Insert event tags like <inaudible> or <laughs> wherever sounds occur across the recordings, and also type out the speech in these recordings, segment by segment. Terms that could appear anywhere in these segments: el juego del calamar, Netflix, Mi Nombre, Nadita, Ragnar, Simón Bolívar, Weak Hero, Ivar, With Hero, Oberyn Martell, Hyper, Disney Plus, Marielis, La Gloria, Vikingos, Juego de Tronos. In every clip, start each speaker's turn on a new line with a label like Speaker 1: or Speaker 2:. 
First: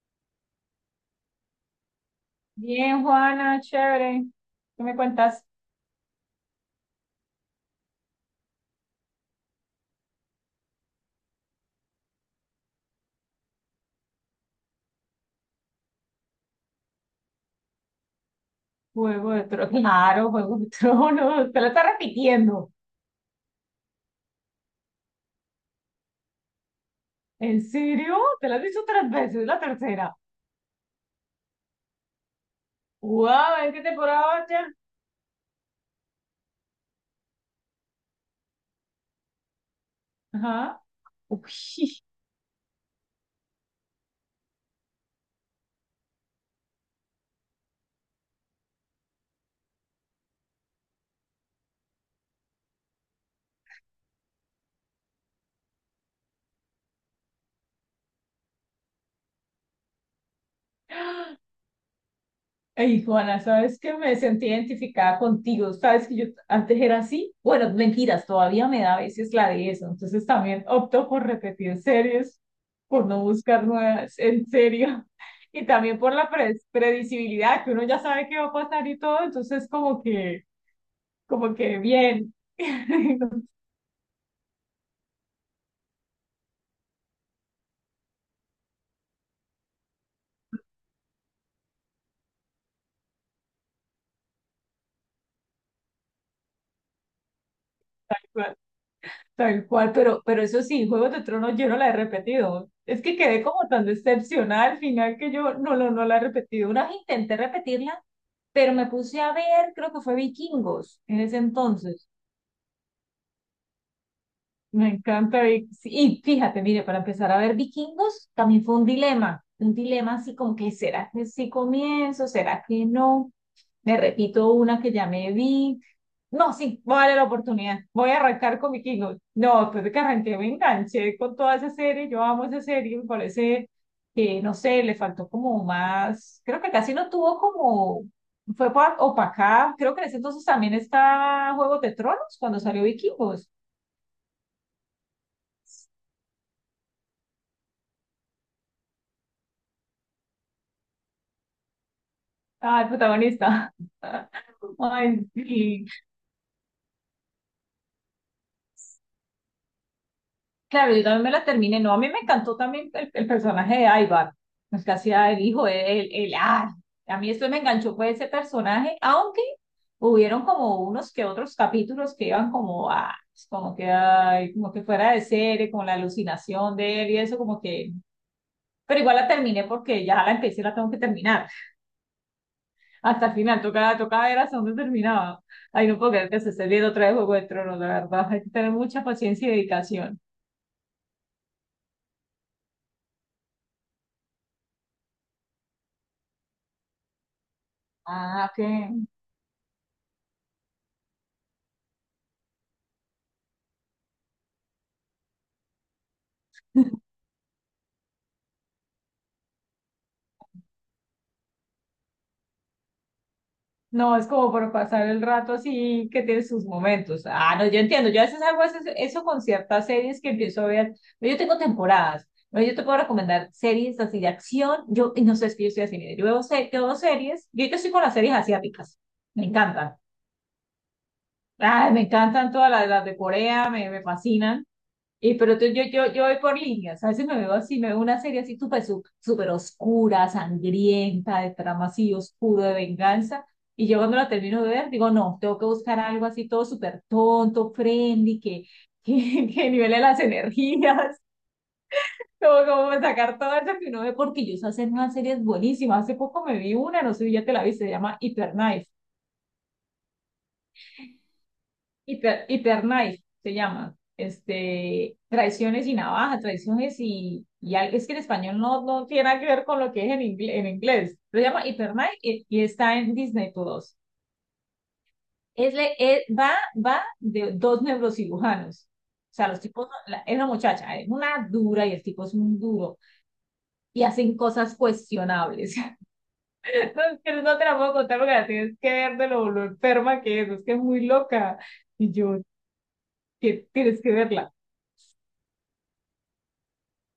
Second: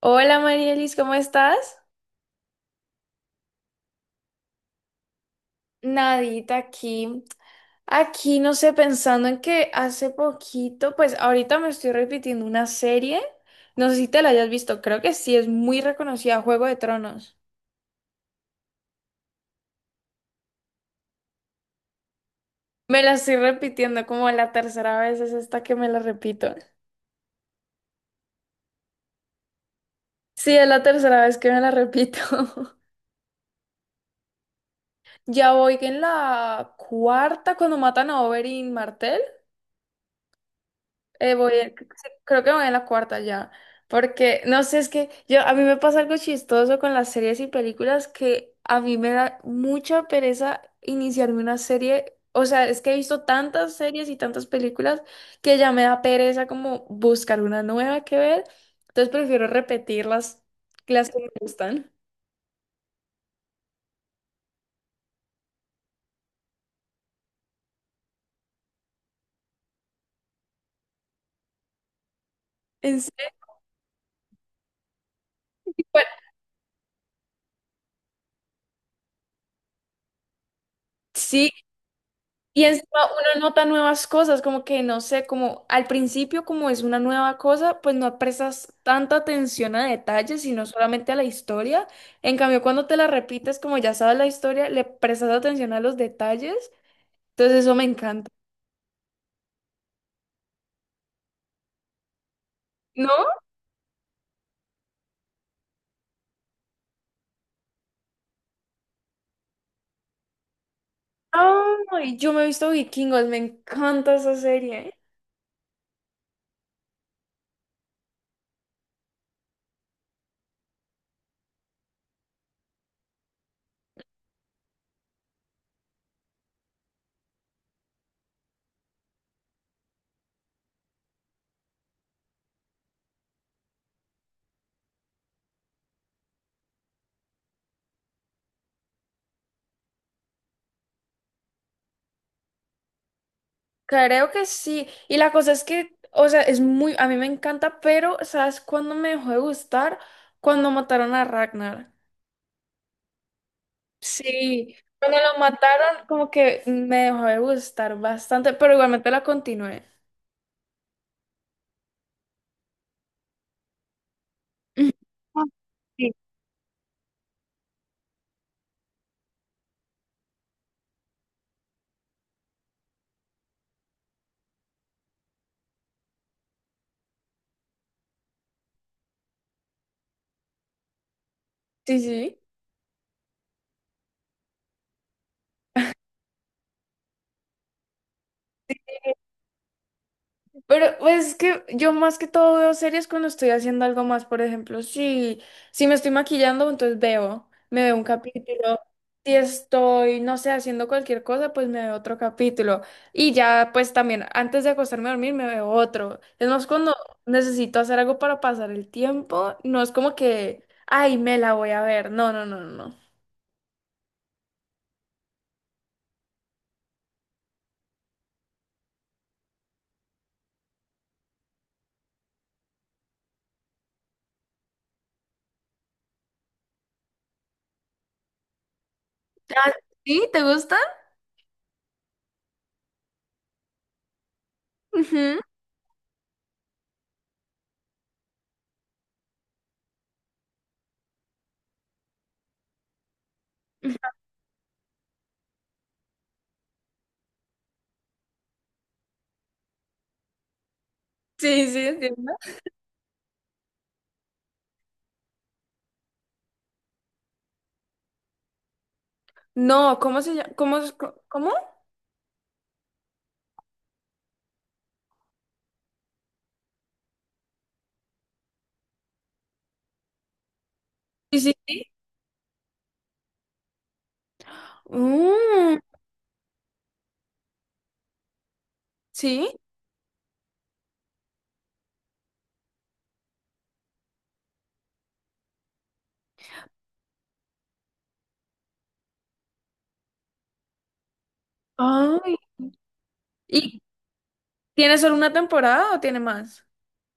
Speaker 1: Hola Marielis, ¿cómo estás?
Speaker 2: Bien, Juana, chévere. ¿Qué me cuentas?
Speaker 1: Nadita aquí, aquí no sé, pensando en que hace poquito, pues ahorita me estoy repitiendo una serie, no sé si te la hayas visto, creo que sí, es muy reconocida, Juego de Tronos.
Speaker 2: Juego de Tronos. Claro, Juego de Tronos. Te la estás repitiendo.
Speaker 1: Me la estoy repitiendo como la tercera vez, es esta que me la repito.
Speaker 2: ¿En serio? Te la has visto 3 veces, la tercera.
Speaker 1: Sí, es la tercera vez que me la repito. <laughs>
Speaker 2: ¡Wow! ¿En qué temporada vas ya?
Speaker 1: Ya voy en la cuarta cuando matan a Oberyn Martell.
Speaker 2: Ajá. Uy.
Speaker 1: Sí, creo que voy en la cuarta ya, porque no sé, es que yo a mí me pasa algo chistoso con las series y películas que a mí me da mucha pereza iniciarme una serie, o sea, es que he visto tantas series y tantas películas que ya me da pereza como buscar una nueva que ver, entonces prefiero repetir las que me gustan.
Speaker 2: Ey, Juana, sabes que me sentí identificada contigo, sabes que yo antes era así, bueno, mentiras, todavía me da a veces la de eso, entonces también opto por repetir series,
Speaker 1: En
Speaker 2: por no
Speaker 1: serio,
Speaker 2: buscar nuevas, en serio, <laughs> y también
Speaker 1: bueno,
Speaker 2: por la predecibilidad, que uno ya sabe qué va a pasar y todo, entonces
Speaker 1: sí,
Speaker 2: como que bien,
Speaker 1: y encima uno
Speaker 2: <laughs>
Speaker 1: nota nuevas cosas, como que no sé, como al principio como es una nueva cosa, pues no prestas tanta atención a detalles, sino solamente a la historia. En cambio, cuando te la repites, como ya sabes la historia, le prestas atención a los detalles. Entonces eso me encanta.
Speaker 2: Tal cual, pero, eso sí, Juegos de Tronos yo no la he repetido. Es
Speaker 1: ¿No?
Speaker 2: que quedé como tan decepcionada al final que yo no, no, la he repetido. Una vez intenté repetirla, pero me puse a ver, creo que fue Vikingos en ese entonces.
Speaker 1: Ay, yo me he visto Vikingos, me encanta esa serie.
Speaker 2: Me
Speaker 1: ¿Eh?
Speaker 2: encanta. Y, sí, y fíjate, mire, para empezar a ver vikingos, también fue un dilema así como que, ¿será que sí comienzo? ¿Será que no? Me repito una que ya me vi. No, sí, voy a darle la oportunidad. Voy a arrancar con vikingos. No, después de que arranqué me enganché con toda esa serie. Yo amo esa serie, me parece que, no sé, le faltó como más, creo que casi no tuvo como, fue opacada. Creo que en ese entonces también está Juego de Tronos cuando salió Vikingos.
Speaker 1: Creo que sí. Y la cosa es que, o sea, es muy, a mí me encanta, pero ¿sabes cuándo me dejó de gustar? Cuando mataron a Ragnar.
Speaker 2: Ah, el protagonista. <laughs>
Speaker 1: Sí, cuando
Speaker 2: Ay,
Speaker 1: lo
Speaker 2: sí.
Speaker 1: mataron como que me dejó de gustar bastante, pero igualmente la continué.
Speaker 2: Claro, yo también me la terminé. No, a mí me encantó también el personaje de Ivar.
Speaker 1: <laughs>
Speaker 2: Es
Speaker 1: Ujú.
Speaker 2: que hacía el
Speaker 1: Ah,
Speaker 2: hijo, el,
Speaker 1: sí.
Speaker 2: el, ay, a mí esto me enganchó fue ese personaje, aunque hubieron como unos que otros capítulos que iban como a, como que, ay, como que fuera de serie, como la alucinación de él y eso, como que, pero igual la terminé porque ya la empecé y la tengo que terminar.
Speaker 1: Sí, sí.
Speaker 2: Hasta el final, tocaba, tocaba, era hasta donde terminaba. Ay, no puedo creer que se esté viendo otra vez Juego de Tronos, la verdad. Hay que tener mucha paciencia y dedicación.
Speaker 1: Pero pues, es que yo más que todo veo series cuando estoy haciendo algo más, por ejemplo, si me estoy maquillando, entonces veo, me veo un
Speaker 2: Ah, ok.
Speaker 1: capítulo. Si estoy, no sé, haciendo cualquier cosa, pues me veo otro capítulo. Y ya, pues también, antes de acostarme a dormir, me veo otro. Es más, cuando necesito hacer algo para pasar el tiempo, no es como que, ay, me la voy a ver. No, no, no, no. No.
Speaker 2: No, es como por pasar el rato así que tiene sus momentos. Ah, no, yo entiendo. Yo a veces hago eso, con ciertas series que empiezo a ver. Yo tengo temporadas. Bueno, yo te puedo recomendar series así de acción. Yo, y no sé, es que yo estoy así, mira, yo veo, yo veo series. Yo ahorita estoy con las series asiáticas. Me
Speaker 1: Ah,
Speaker 2: encantan.
Speaker 1: ¿sí? ¿Te gusta?
Speaker 2: Ay, me encantan todas las de Corea, me fascinan. Y
Speaker 1: Ujú.
Speaker 2: yo voy por líneas, a veces me veo así, me veo una serie así súper oscura, sangrienta, de trama así oscuro, de venganza, y yo cuando la termino de ver, digo, no, tengo que buscar algo así todo súper tonto, friendly, que <laughs> que nivele las energías,
Speaker 1: Sí, sí, entiendo.
Speaker 2: <laughs> como, sacar todo eso que uno ve, porque yo sé hacer unas series buenísimas, hace poco me vi una, no sé si ya te la viste, se llama
Speaker 1: No, ¿cómo se llama? ¿Cómo? ¿Cómo?
Speaker 2: Hiperknife se llama. Este, traiciones y navaja, traiciones y, es que en español no, tiene nada que ver con lo que es en, en inglés.
Speaker 1: Sí,
Speaker 2: Se
Speaker 1: sí,
Speaker 2: llama
Speaker 1: sí.
Speaker 2: Hyper y, está en Disney Plus. Es,
Speaker 1: Mm.
Speaker 2: va de 2 neurocirujanos. O
Speaker 1: ¿Sí?
Speaker 2: sea, los tipos, es una muchacha, es una dura y el tipo es un duro y hacen cosas cuestionables. <laughs> No, pero no te la puedo contar porque la tienes que ver de lo enferma que es que es muy loca. Y
Speaker 1: Ay,
Speaker 2: yo, que
Speaker 1: ¿y
Speaker 2: tienes que verla.
Speaker 1: tiene solo una temporada o tiene más?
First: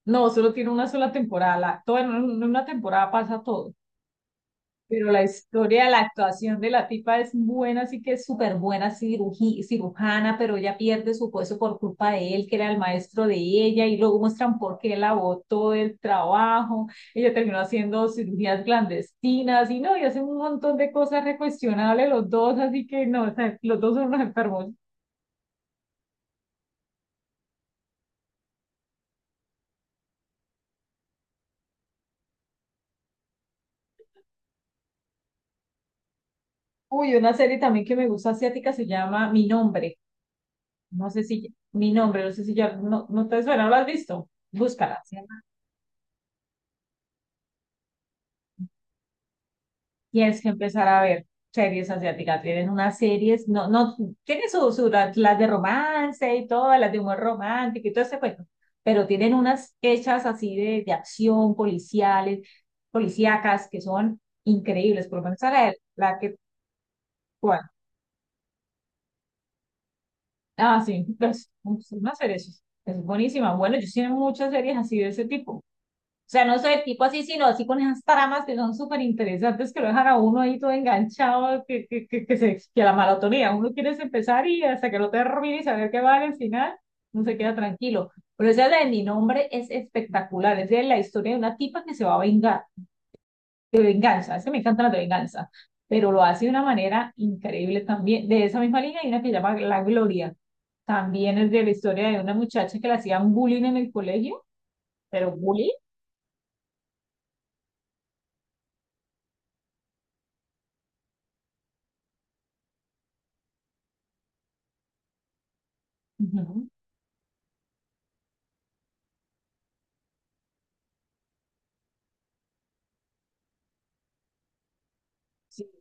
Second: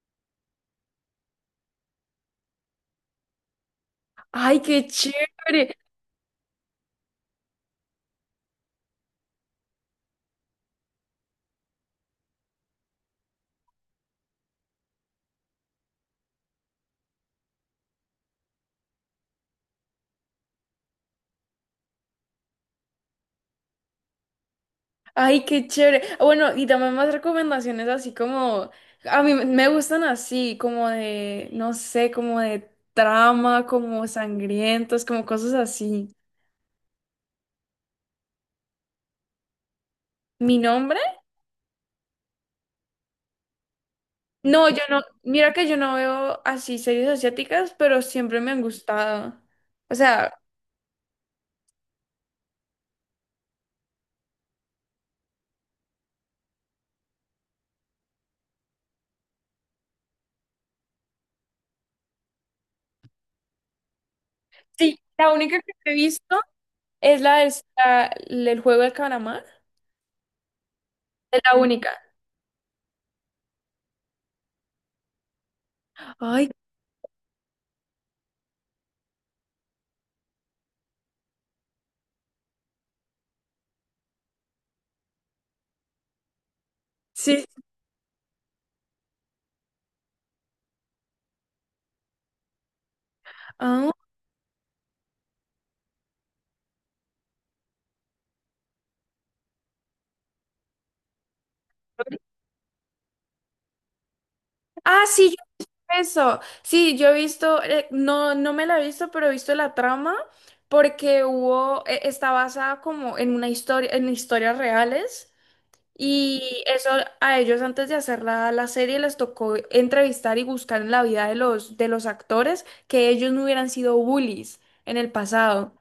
Speaker 2: No, solo tiene una sola temporada. Todo en en una temporada pasa todo.
Speaker 1: Ay, qué
Speaker 2: Pero la
Speaker 1: chévere.
Speaker 2: historia, la actuación de la tipa es buena, así que es súper buena cirujana, pero ella pierde su puesto por culpa de él, que era el maestro de ella, y luego muestran por qué la botó del trabajo. Ella terminó haciendo cirugías clandestinas y no, y hacen un montón de cosas recuestionables los dos, así que no, o sea, los dos son unos enfermos.
Speaker 1: Ay, qué chévere. Bueno, y también más recomendaciones así como, a mí me gustan así, como de, no sé, como de trama, como sangrientos, como cosas así.
Speaker 2: Uy, una serie también que me gusta asiática se llama Mi Nombre.
Speaker 1: ¿Mi nombre?
Speaker 2: No sé si mi nombre, no sé si ya no, te suena, no, ¿lo has visto?
Speaker 1: No, yo no,
Speaker 2: Búscala.
Speaker 1: mira que yo no veo así series asiáticas, pero siempre me han gustado. O sea,
Speaker 2: Tienes que empezar a ver series asiáticas. Tienen unas series, no, tienen sus su, las de romance y todas, las de humor romántico y todo ese cuento, pero tienen unas hechas así de acción, policiales, policíacas, que son
Speaker 1: sí,
Speaker 2: increíbles. Por lo
Speaker 1: la
Speaker 2: menos a
Speaker 1: única que
Speaker 2: la,
Speaker 1: he
Speaker 2: la que,
Speaker 1: visto es la del
Speaker 2: bueno,
Speaker 1: la- el juego del calamar.
Speaker 2: ah, sí,
Speaker 1: Es
Speaker 2: pues,
Speaker 1: la única.
Speaker 2: una serie, es buenísima. Bueno, yo sí veo muchas series así de ese tipo. O sea,
Speaker 1: Ay,
Speaker 2: no soy el tipo así, sino así con esas tramas que son súper interesantes, que lo dejan a uno ahí todo enganchado, que la maratonía, uno quiere empezar y hasta que no termine y saber qué va al final, no se
Speaker 1: sí.
Speaker 2: queda tranquilo. Pero esa de mi nombre es espectacular, es de la historia de una tipa que se va a vengar, de
Speaker 1: Ah,
Speaker 2: venganza, es que me encanta la de venganza, pero lo hace de una manera increíble también. De esa misma línea hay una que se llama La Gloria, también es de la historia de una muchacha que le hacían bullying en el colegio,
Speaker 1: ah,
Speaker 2: pero
Speaker 1: sí, yo
Speaker 2: bullying.
Speaker 1: eso. Sí, yo he visto, no, no me la he visto, pero he visto la trama porque hubo, está basada como en una historia, en historias reales. Y
Speaker 2: Ujú.
Speaker 1: eso a ellos antes de hacer la serie les tocó entrevistar y buscar en la vida de de los actores que ellos no hubieran sido bullies en el pasado.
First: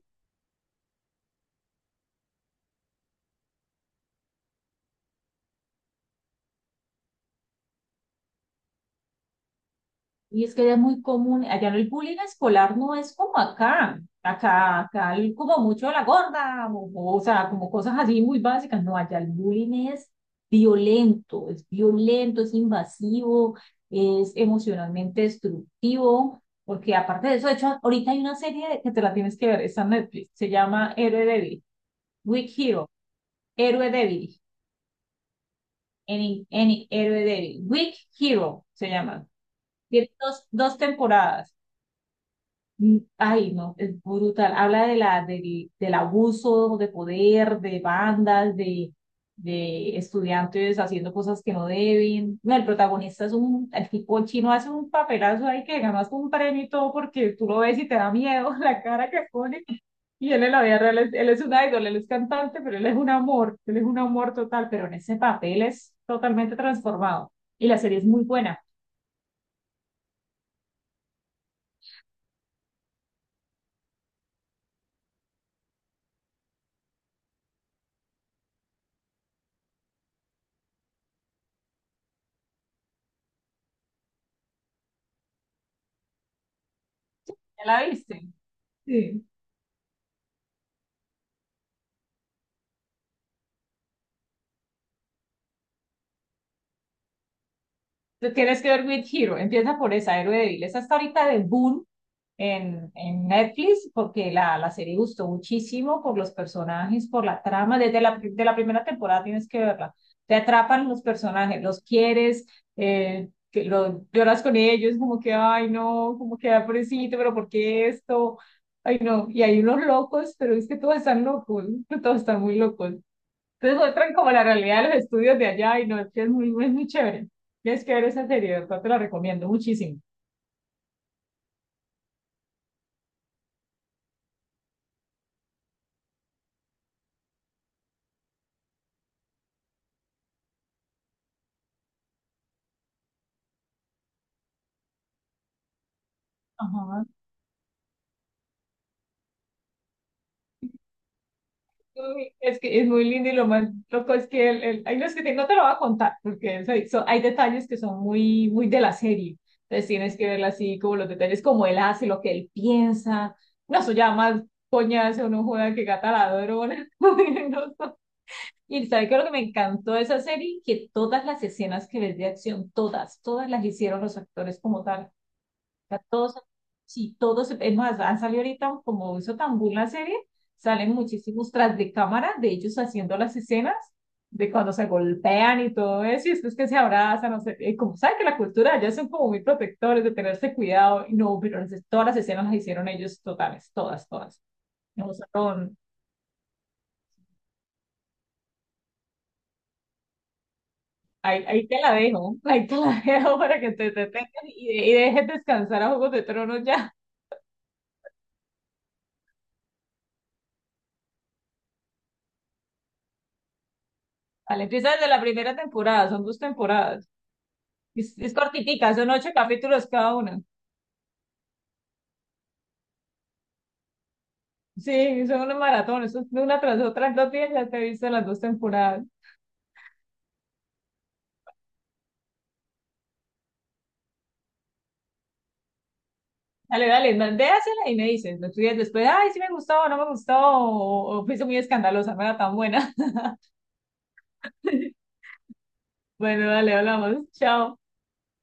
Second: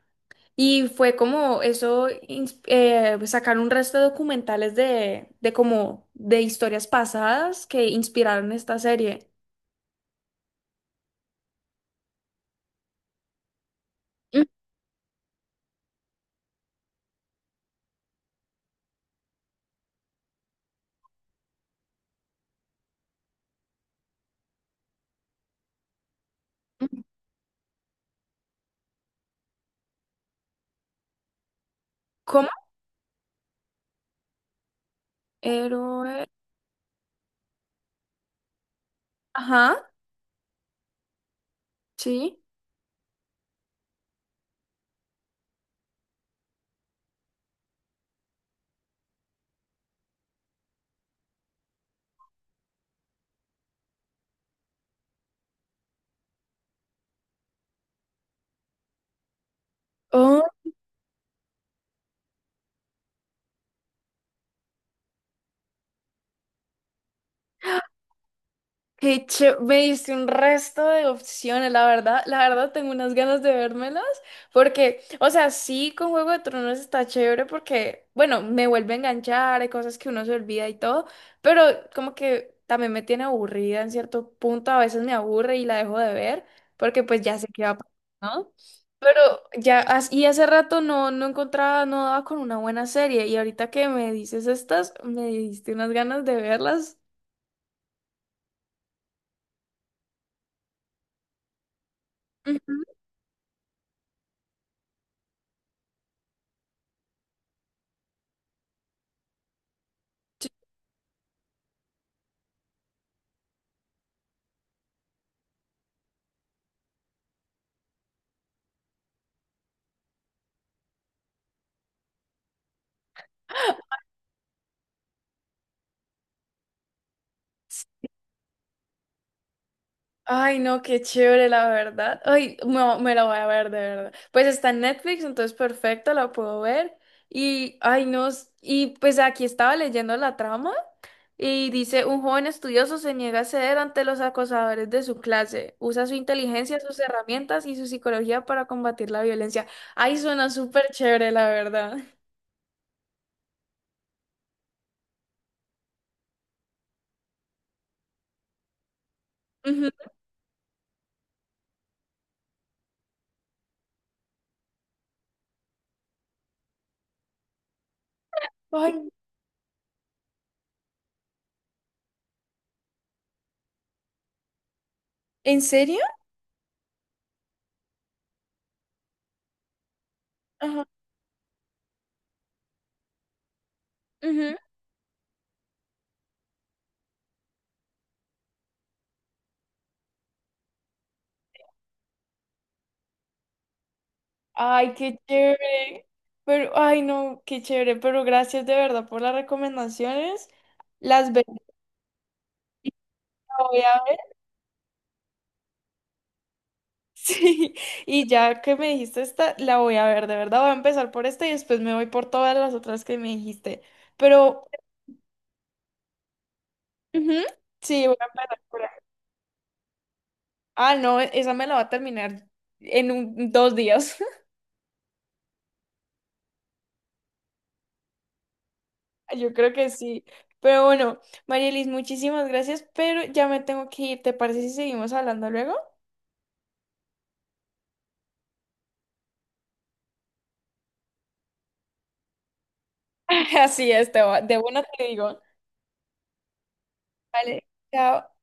Speaker 1: Y fue como eso, sacar un resto de documentales de como de historias pasadas que inspiraron esta serie.
Speaker 2: Y es que era muy común, allá el bullying escolar no es como acá,
Speaker 1: Mm,
Speaker 2: acá como mucho la gorda, o sea, como cosas así muy básicas, no, allá el bullying es violento, es violento, es invasivo, es emocionalmente destructivo, porque aparte de eso, de hecho, ahorita hay una serie que te la tienes que ver, está en Netflix, se llama Héroe Débil,
Speaker 1: ¿cómo?
Speaker 2: Weak Hero, Héroe Débil,
Speaker 1: Héroe.
Speaker 2: Héroe Débil, Weak Hero se llama,
Speaker 1: Ajá,
Speaker 2: tiene dos, temporadas.
Speaker 1: sí.
Speaker 2: Mm, ay, no, es brutal. Habla de del abuso de poder, de bandas, de estudiantes haciendo cosas que no deben. No, el protagonista es un, el tipo chino hace un papelazo ahí que ganas un premio y todo porque tú lo ves y te da miedo <laughs> la cara que pone. Y él en la vida real, es, él es un idol, él es cantante, pero él es un amor, él es un amor total, pero en ese papel es totalmente transformado. Y la serie es muy buena.
Speaker 1: Me diste un resto de opciones, la verdad tengo unas ganas de vérmelas, porque, o sea, sí con Juego de Tronos está chévere porque, bueno, me vuelve a enganchar, hay cosas que uno se olvida y todo, pero como que también me tiene aburrida en cierto punto, a veces me aburre y la dejo de ver, porque pues ya sé qué
Speaker 2: ¿Ya
Speaker 1: va a
Speaker 2: la
Speaker 1: pasar,
Speaker 2: viste?
Speaker 1: ¿no? Pero
Speaker 2: Sí.
Speaker 1: ya, y hace rato no encontraba, no daba con una buena serie, y ahorita que me dices estas, me diste unas ganas de verlas.
Speaker 2: Tú tienes que ver With Hero, empieza por esa, Héroe Débil. Esa está ahorita de boom
Speaker 1: Ujú.
Speaker 2: en Netflix porque la serie gustó muchísimo por los personajes, por la trama. Desde la primera temporada tienes que verla. Te atrapan los personajes, los quieres, lloras con ellos, como que, ay, no, como que, ah, pobrecito, pero ¿por qué esto? Ay, no. Y hay unos locos, pero es que todos están locos, <laughs> todos están muy locos. Entonces muestran como la realidad de los estudios de allá y no, es que es muy, muy, muy chévere. Tienes que ver esa serie, de verdad te la recomiendo muchísimo.
Speaker 1: Ay, no, qué chévere, la verdad. Ay, no, me la voy a ver, de verdad. Pues está en Netflix, entonces perfecto, la puedo ver. Y, ay, no, y pues aquí estaba leyendo la trama y dice, un joven estudioso se niega a ceder ante los acosadores de su clase. Usa su inteligencia, sus
Speaker 2: Ajá.
Speaker 1: herramientas y su psicología para combatir la violencia. Ay, suena súper chévere, la verdad. <laughs>
Speaker 2: Uy, es que es muy lindo y lo más loco es que hay unos no te lo voy a contar porque hay detalles que son muy, muy de la serie. Entonces
Speaker 1: Ujú.
Speaker 2: tienes que verla así, como los detalles, como él hace, lo que él piensa. No, eso ya más coñazo, no juega que gata la ladrona. <laughs> Y
Speaker 1: Ay,
Speaker 2: sabes qué es lo que me encantó de esa serie, que todas las escenas que ves de acción, todas, todas las hicieron los actores como tal. O
Speaker 1: ¿en serio?
Speaker 2: sea, todos, sí, todos, es más, han salido ahorita, como hizo tan boom la serie,
Speaker 1: Ajá.
Speaker 2: salen muchísimos tras de cámara de ellos haciendo las escenas, de cuando se golpean y todo eso, y después que se abrazan, no sé, como sabes que la cultura ya son como muy protectores de tenerse cuidado, y no, pero todas las escenas las hicieron ellos totales, todas, todas.
Speaker 1: Ay,
Speaker 2: No
Speaker 1: qué
Speaker 2: usaron.
Speaker 1: chévere. Pero, ay, no, qué chévere. Pero gracias de verdad por las recomendaciones. Las ve-
Speaker 2: Ahí, ahí te la dejo, ahí te la <laughs> dejo para
Speaker 1: la
Speaker 2: que
Speaker 1: voy
Speaker 2: te,
Speaker 1: a
Speaker 2: te
Speaker 1: ver.
Speaker 2: tengas
Speaker 1: <laughs>
Speaker 2: y, y dejes descansar a Juegos de Tronos ya.
Speaker 1: Sí, y ya que me dijiste esta, la voy a ver, de verdad. Voy a empezar por esta y después me voy por todas las otras que me dijiste.
Speaker 2: Vale,
Speaker 1: Pero,
Speaker 2: empieza desde la primera temporada, son 2 temporadas.
Speaker 1: ujú, sí, voy a
Speaker 2: Es
Speaker 1: empezar por ahí.
Speaker 2: cortitica, son 8 capítulos cada una.
Speaker 1: Ah, no, esa me la va a terminar en dos días.
Speaker 2: Sí, son unos maratones, son de una tras otra en 2 días ya te viste las 2 temporadas.
Speaker 1: <laughs> Yo creo que sí. Pero bueno, Marielis, muchísimas gracias, pero ya me tengo que ir. ¿Te parece si seguimos hablando luego?
Speaker 2: Dale, dale, déjasela y me dices, me estudias después, ay, sí me gustó, o no me gustó, o fuiste muy escandalosa, no era tan buena.
Speaker 1: <laughs> Así es, te de una te
Speaker 2: <laughs>
Speaker 1: digo.
Speaker 2: Bueno, dale, hablamos,
Speaker 1: Vale,
Speaker 2: chao.
Speaker 1: chao.